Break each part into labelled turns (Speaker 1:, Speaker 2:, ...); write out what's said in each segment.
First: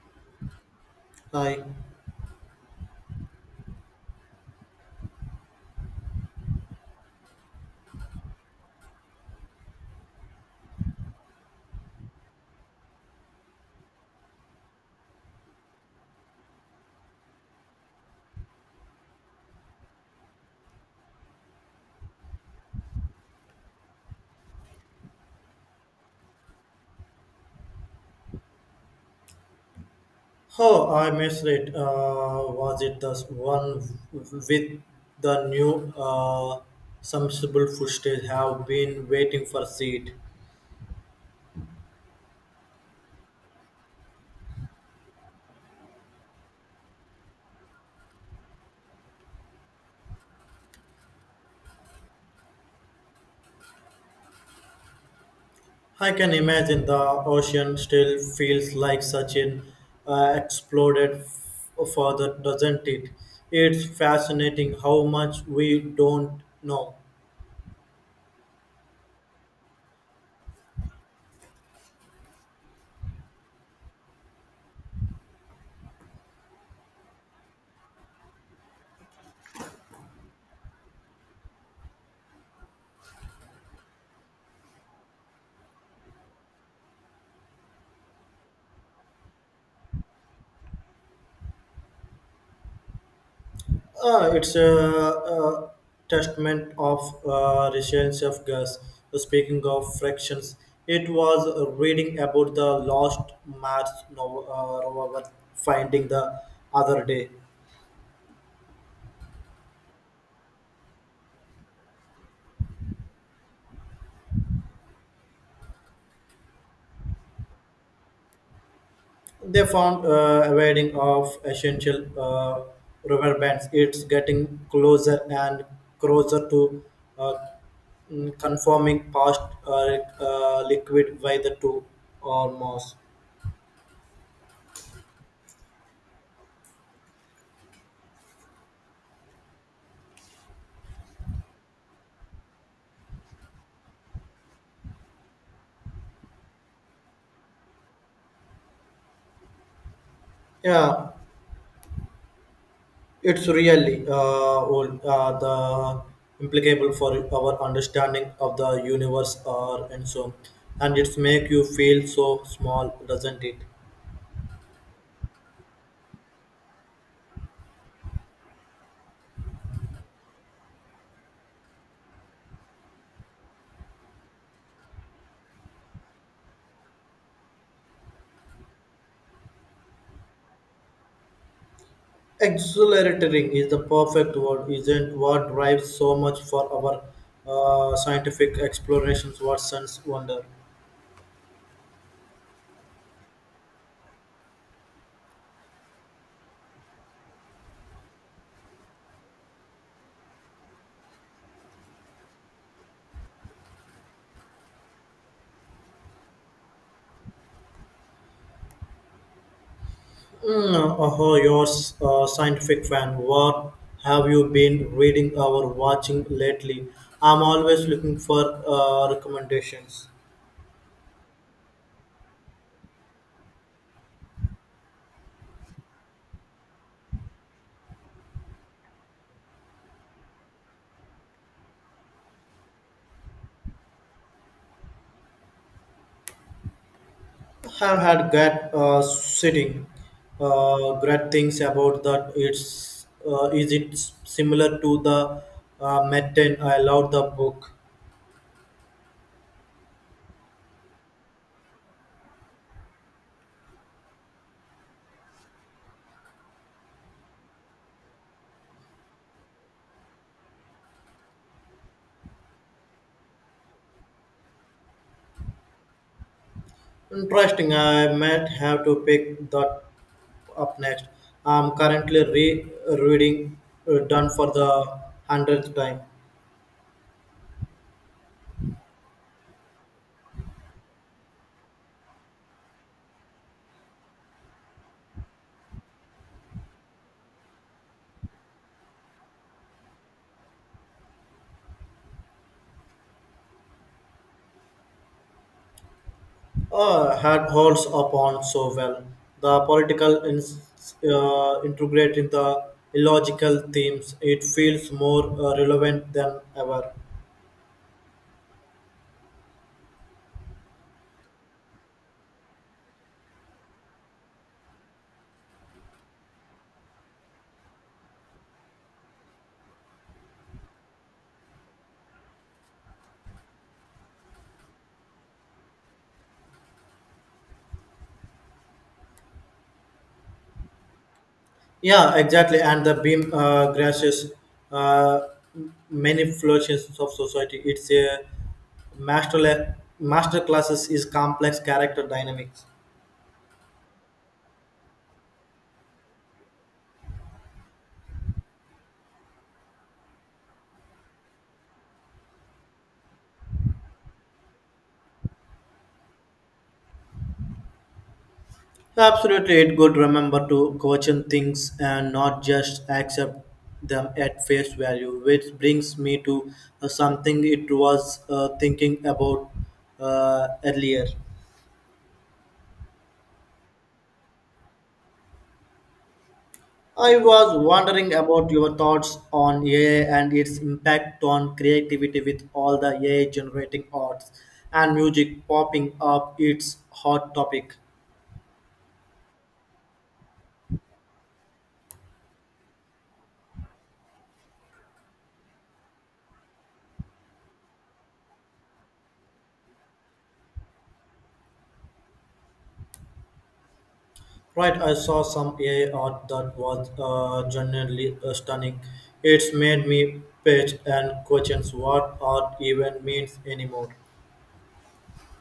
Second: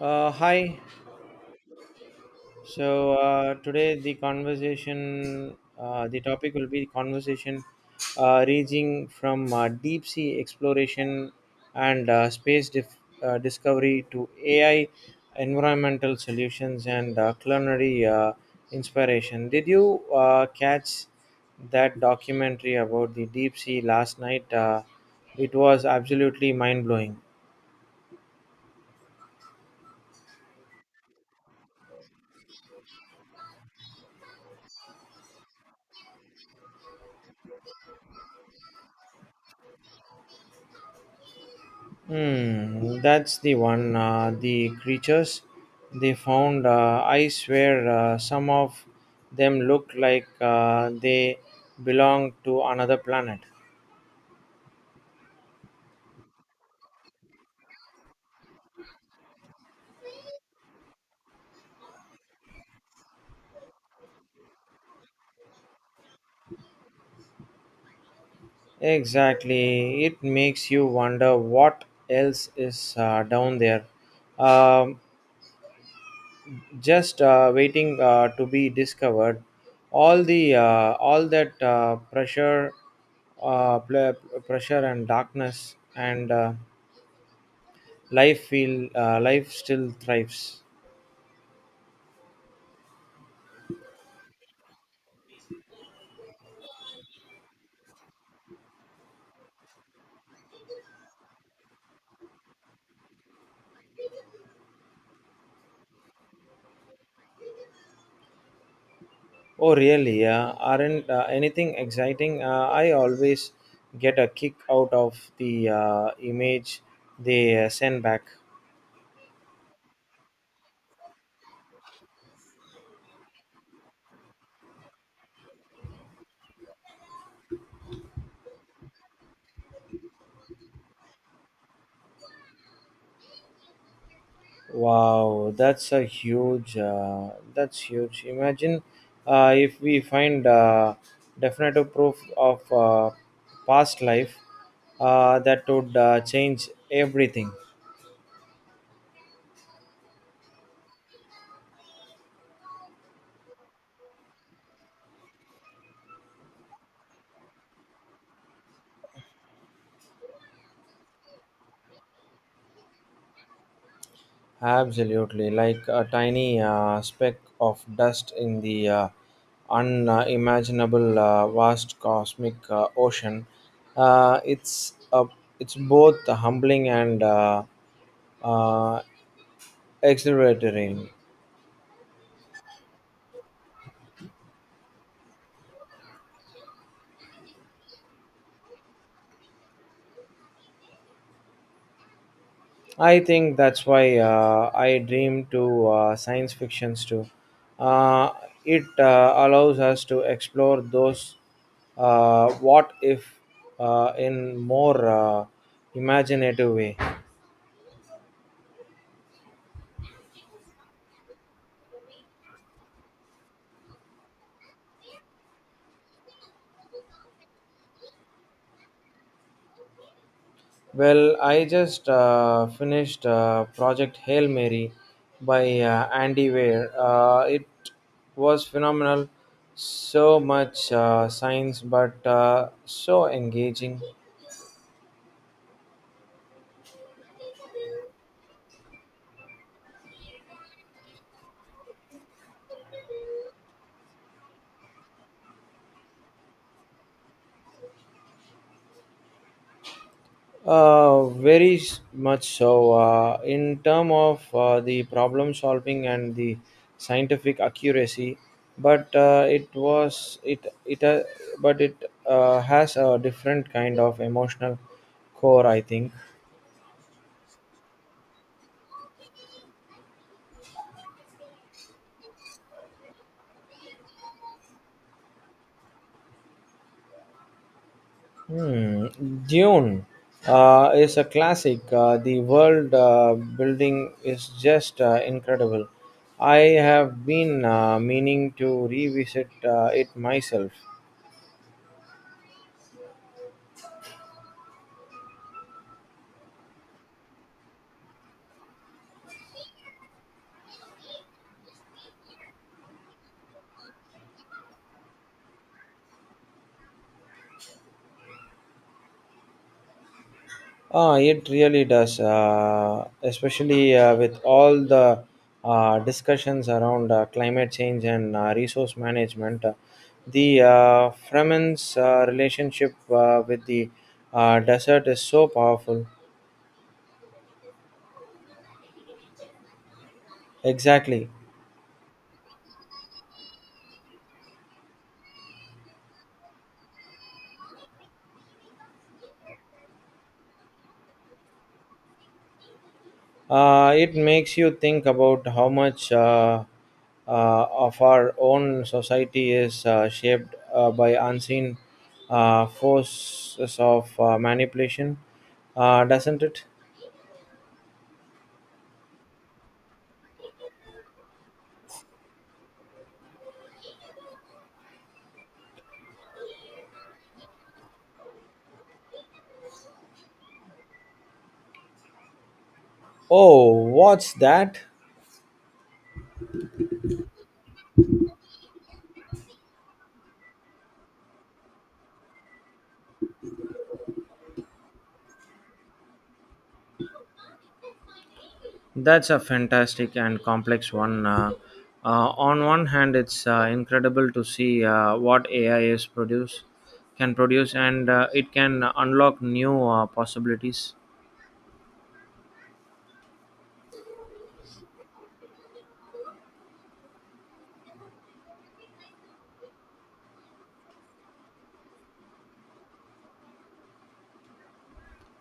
Speaker 1: Hi.
Speaker 2: Hi.
Speaker 1: So today the topic will be conversation ranging from deep sea exploration and discovery to AI, environmental solutions and culinary inspiration. Did you catch that documentary about the deep sea last night? It was absolutely mind blowing.
Speaker 2: Oh, I missed it. Was it the one with the new submersible footage? Have been waiting for seat.
Speaker 1: That's the one. The creatures they found, I swear, some of them look like they belong to another planet.
Speaker 2: I can imagine the ocean still feels like such an exploded further, doesn't it? It's fascinating how much we don't know.
Speaker 1: Exactly. It makes you wonder what else is down there. Um, just waiting to be discovered. All that pressure, uh, pl- pressure and darkness and life still thrives.
Speaker 2: It's a testament of resilience of gas. So speaking of fractions, it was reading about the lost Mars rover finding the other day.
Speaker 1: Oh, really? Aren't Anything exciting? I always get a kick out of the image they send back.
Speaker 2: They found a wedding of essential rubber bands. It's getting closer and closer to uh, conforming past uh, liquid by the two or more.
Speaker 1: Wow, that's a huge. Imagine if we find definitive proof of past life, that would change everything.
Speaker 2: Yeah. It's really old, the implicable for our understanding of the universe or and so and it's make you feel so small, doesn't it?
Speaker 1: Absolutely, like a tiny speck of dust in the unimaginable vast cosmic ocean. Uh, it's a, it's both humbling and uh, exhilarating.
Speaker 2: Exhilarating is the perfect word, isn't what drives so much for our scientific explorations, what sense wonder.
Speaker 1: I think that's why I dream to science fictions too. Uh, it allows us to explore those what if in more imaginative way.
Speaker 2: Oh, you're a scientific fan. What have you been reading or watching lately? I'm always looking for recommendations.
Speaker 1: Well, I just finished Project Hail Mary by Andy Weir. It was phenomenal. So much science, but so engaging.
Speaker 2: Have had great sitting, great things about that. It's is it s- similar to the Metten? I love the book.
Speaker 1: Very much so. In term of the problem solving and the scientific accuracy, but it was it it but it has a different kind of emotional core, I think.
Speaker 2: Interesting. I might have to pick that up next. I'm currently re-reading done for the hundredth time.
Speaker 1: Hmm. Dune is a classic. The world building is just incredible. I have been meaning to revisit it myself.
Speaker 2: Had holds upon so well. The political integrate in the illogical themes. It feels more relevant than ever.
Speaker 1: Ah, it really does, especially with all the discussions around climate change and resource management. The Fremen's relationship with the desert is so powerful. Exactly.
Speaker 2: Yeah, exactly. And the beam grasses uh, many flourishes of society. It's a master classes is complex character dynamics.
Speaker 1: It makes you think about how much uh, of our own society is shaped by unseen forces of manipulation, doesn't it?
Speaker 2: Absolutely, it good remember to question things and not just accept them at face value. Which brings me to something it was thinking about earlier.
Speaker 1: Oh, what's that?
Speaker 2: I was wondering about your thoughts on AI and its impact on creativity with all the AI generating arts and music popping up. It's hot topic.
Speaker 1: That's a fantastic and complex one. On one hand, it's incredible to see uh, what AI is produce can produce, and it can unlock new possibilities.
Speaker 2: Right, I saw some AI art that was genuinely stunning. It's made me page and questions what art even means anymore.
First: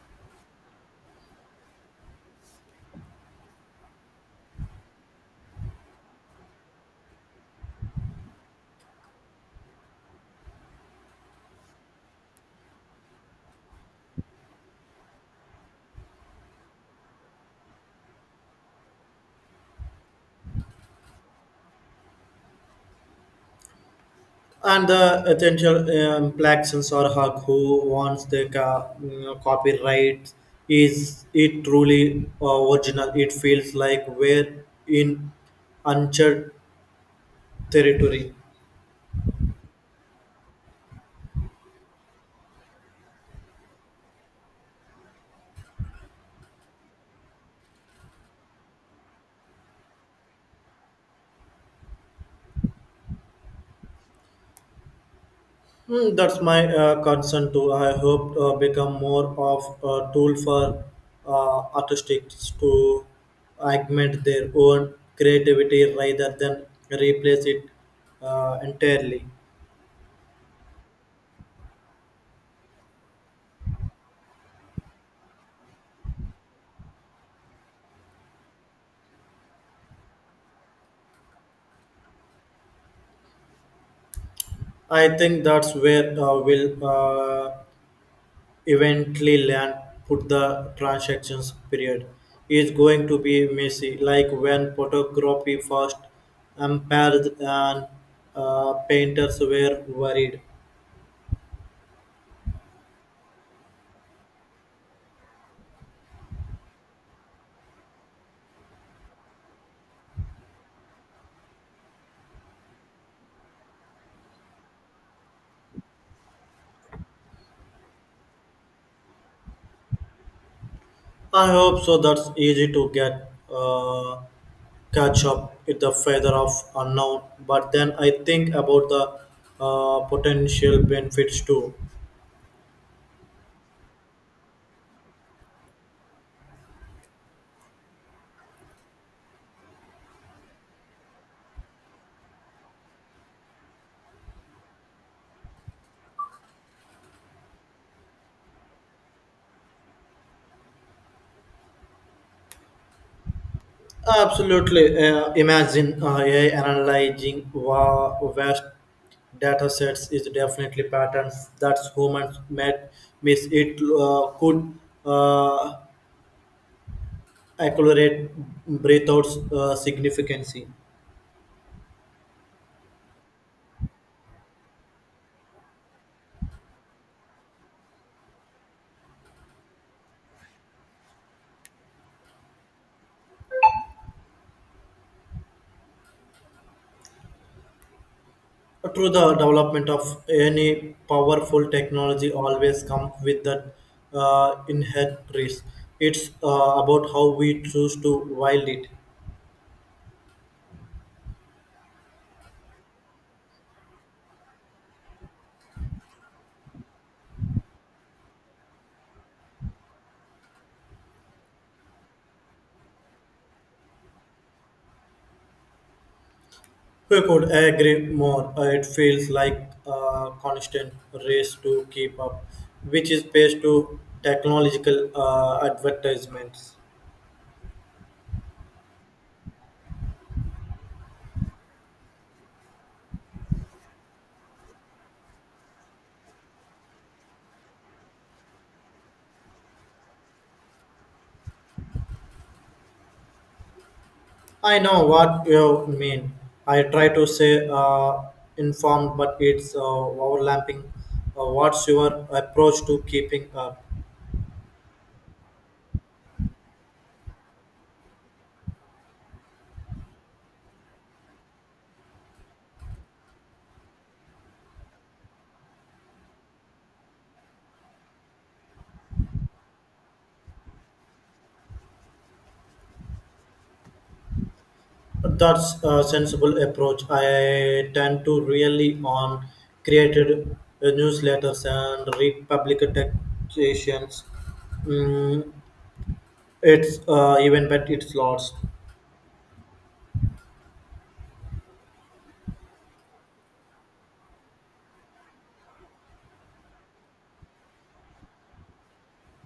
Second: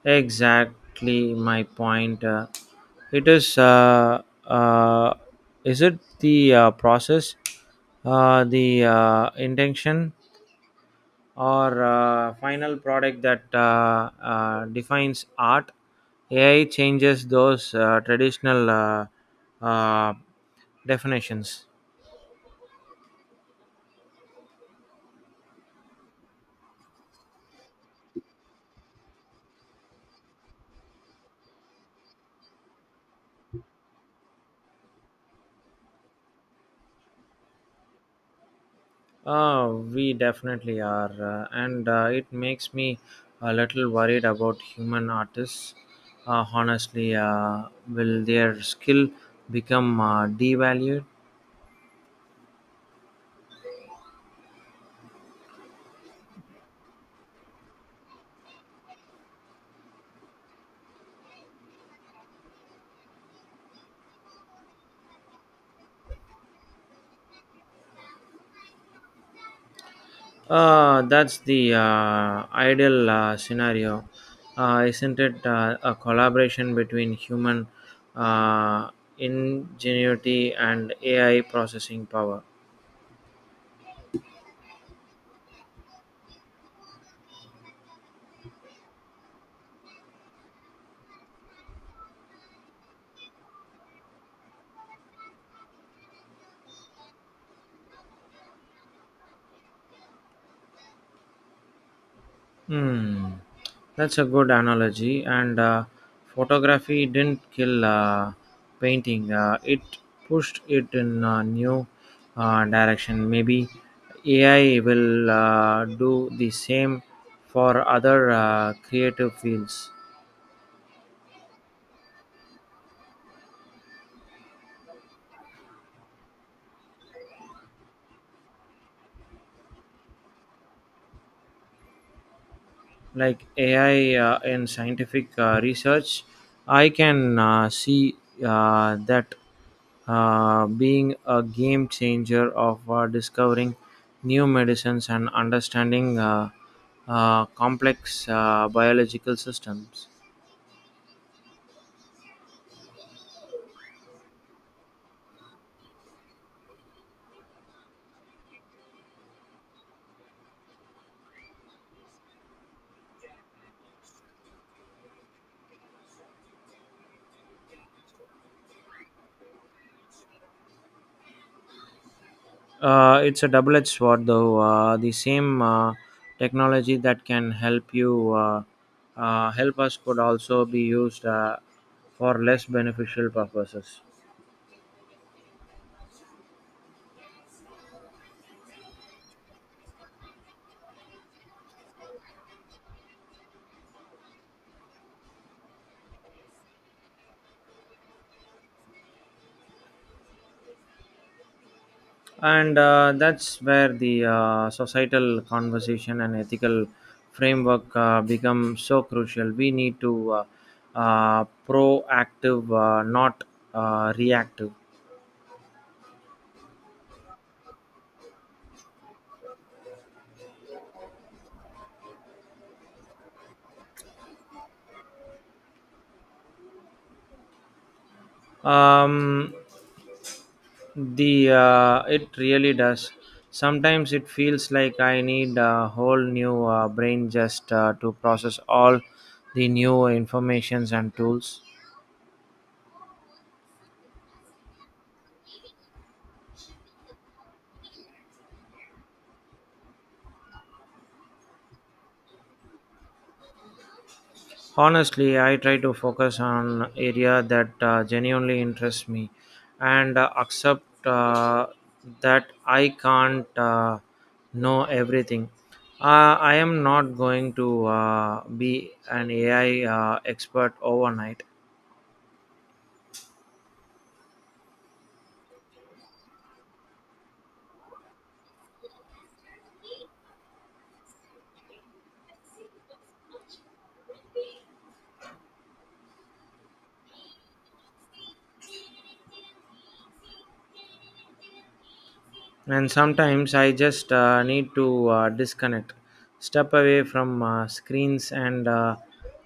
Speaker 1: Exactly my point. It is. Uh, is it the process, the intention? Or final product that defines art? AI changes those traditional uh, definitions.
Speaker 2: And the essential implications are how who wants the copyright, is it truly original? It feels like we're in uncharted territory.
Speaker 1: We definitely are, and it makes me a little worried about human artists, honestly. Will their skill become devalued?
Speaker 2: Hmm, that's my concern too. I hope become more of a tool for artists to augment their own creativity rather than replace it entirely.
Speaker 1: That's the ideal scenario, isn't it? A collaboration between human uh, ingenuity and AI processing power.
Speaker 2: I think that's where we'll eventually land. Put the transactions period is going to be messy, like when photography first appeared and painters were worried.
Speaker 1: Hmm, that's a good analogy. And photography didn't kill painting; it pushed it in a new direction. Maybe AI will do the same for other creative fields.
Speaker 2: I hope so. That's easy to get catch up with the feather of unknown, but then I think about the potential benefits too.
Speaker 1: Like AI in scientific research, I can see that being a game changer of discovering new medicines and understanding complex biological systems.
Speaker 2: Absolutely, imagine AI analyzing vast data sets is definitely patterns that humans made. Miss. It could uh, accelerate breathouts significantly.
Speaker 1: It's a double-edged sword, though. The same technology that can help you help us could also be used for less beneficial purposes.
Speaker 2: Through the development of any powerful technology, always comes with the inherent risk. It's about how we choose to wield it.
Speaker 1: And that's where the societal conversation and ethical framework become so crucial. We need to proactive, not reactive.
Speaker 2: We could agree more. It feels like a constant race to keep up, which is based to technological advertisements.
Speaker 1: Um, the It really does. Sometimes it feels like I need a whole new brain just to process all the new informations and tools.
Speaker 2: I know what you mean. I try to say informed, but it's overlapping. What's your approach to keeping up?
Speaker 1: Honestly, I try to focus on area that genuinely interests me and accept that I can't know everything. I am not going to be an AI expert overnight.
Speaker 2: That's a sensible approach. I tend to really on created newsletters and read public textations. Mm, it's even but it's lots.
Speaker 1: And sometimes I just need to disconnect, step away from screens and uh,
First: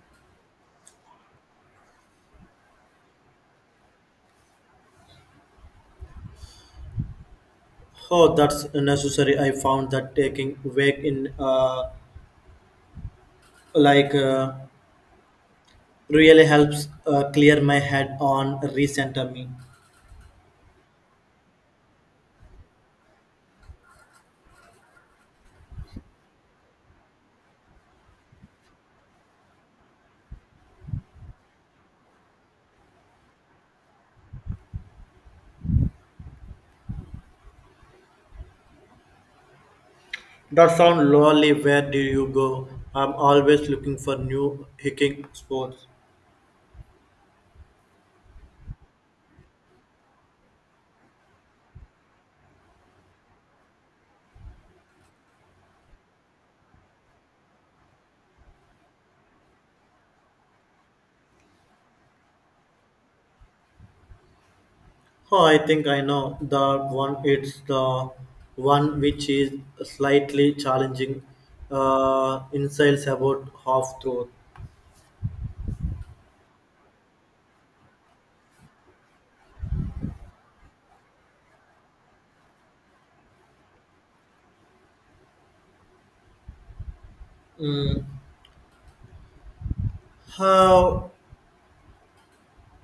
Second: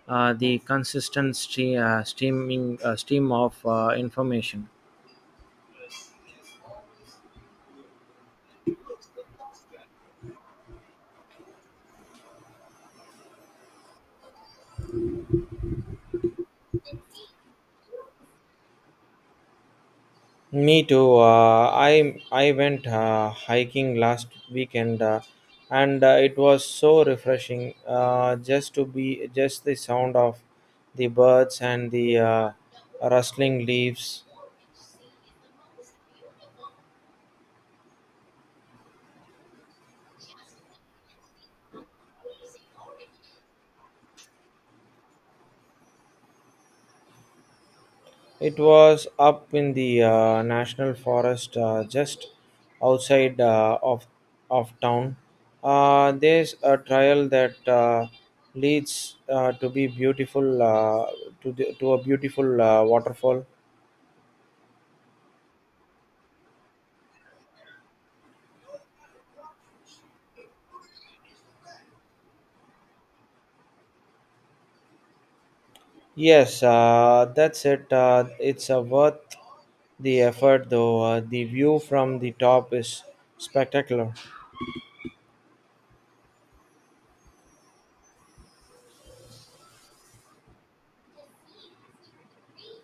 Speaker 1: uh, the consistent streaming stream of information.
Speaker 2: Oh, that's necessary. I found that taking wake in like uh, really helps clear my head on recenter me.
Speaker 1: Me too. I went hiking last weekend, and it was so refreshing. Just to be just the sound of the birds and the rustling leaves.
Speaker 2: That sound lonely. Where do you go? I'm always looking for new hiking sports.
Speaker 1: It was up in the national forest, just outside of town. There's a trail that leads to the, to a beautiful waterfall.
Speaker 2: Oh, I think I know the one. It's the one which is slightly challenging. Insights about half truth.
Speaker 1: Yes, that's it. It's worth the effort, though. The view from the top is spectacular.
Speaker 2: Mm. How?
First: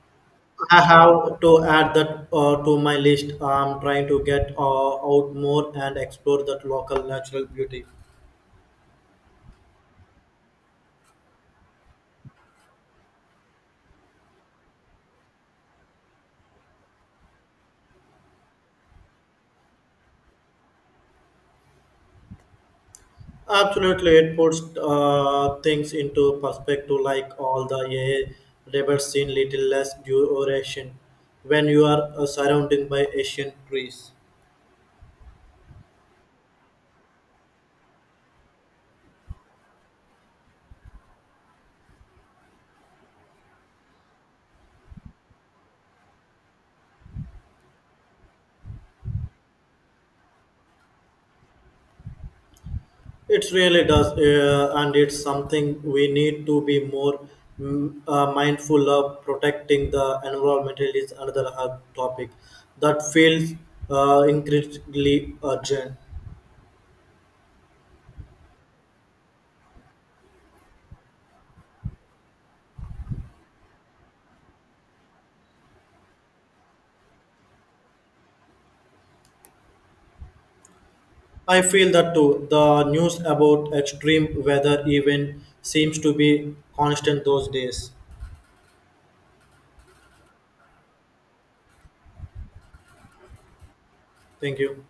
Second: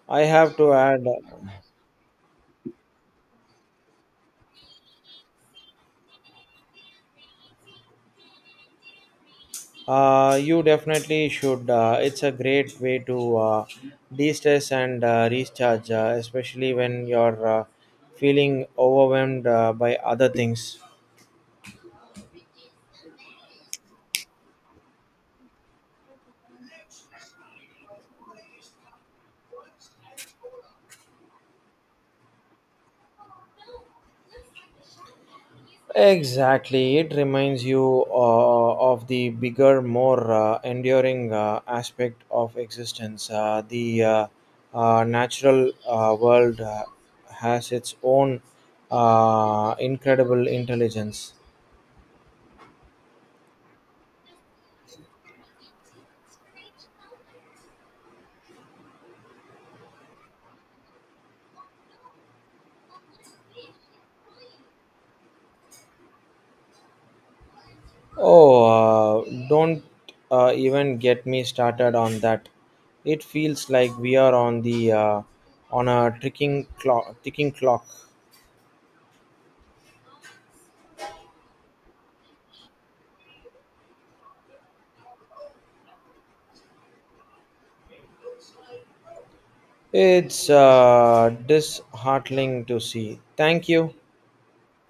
Speaker 1: I have to
Speaker 2: I
Speaker 1: add,
Speaker 2: have to add that to my list. I'm trying to get out more and explore that local natural beauty.
Speaker 1: you definitely should. It's a great way to de stress and recharge, especially when you're feeling overwhelmed by other things.
Speaker 2: Absolutely, it puts things into perspective, like all the AI rebels in little less duration when you are surrounded by Asian trees.
Speaker 1: Exactly, it reminds you of the bigger, more enduring aspect of existence. The natural world has its own incredible intelligence.
Speaker 2: It really does, and it's something we need to be more mindful of. Protecting the environment is another hot topic that feels increasingly urgent.
Speaker 1: Oh, don't even get me started on that. It feels like we are on the on a ticking clock, ticking clock.
Speaker 2: I feel that too. The news about extreme weather even seems to be constant those days.
Speaker 1: It's disheartening to see. Thank you.
Speaker 2: Thank you.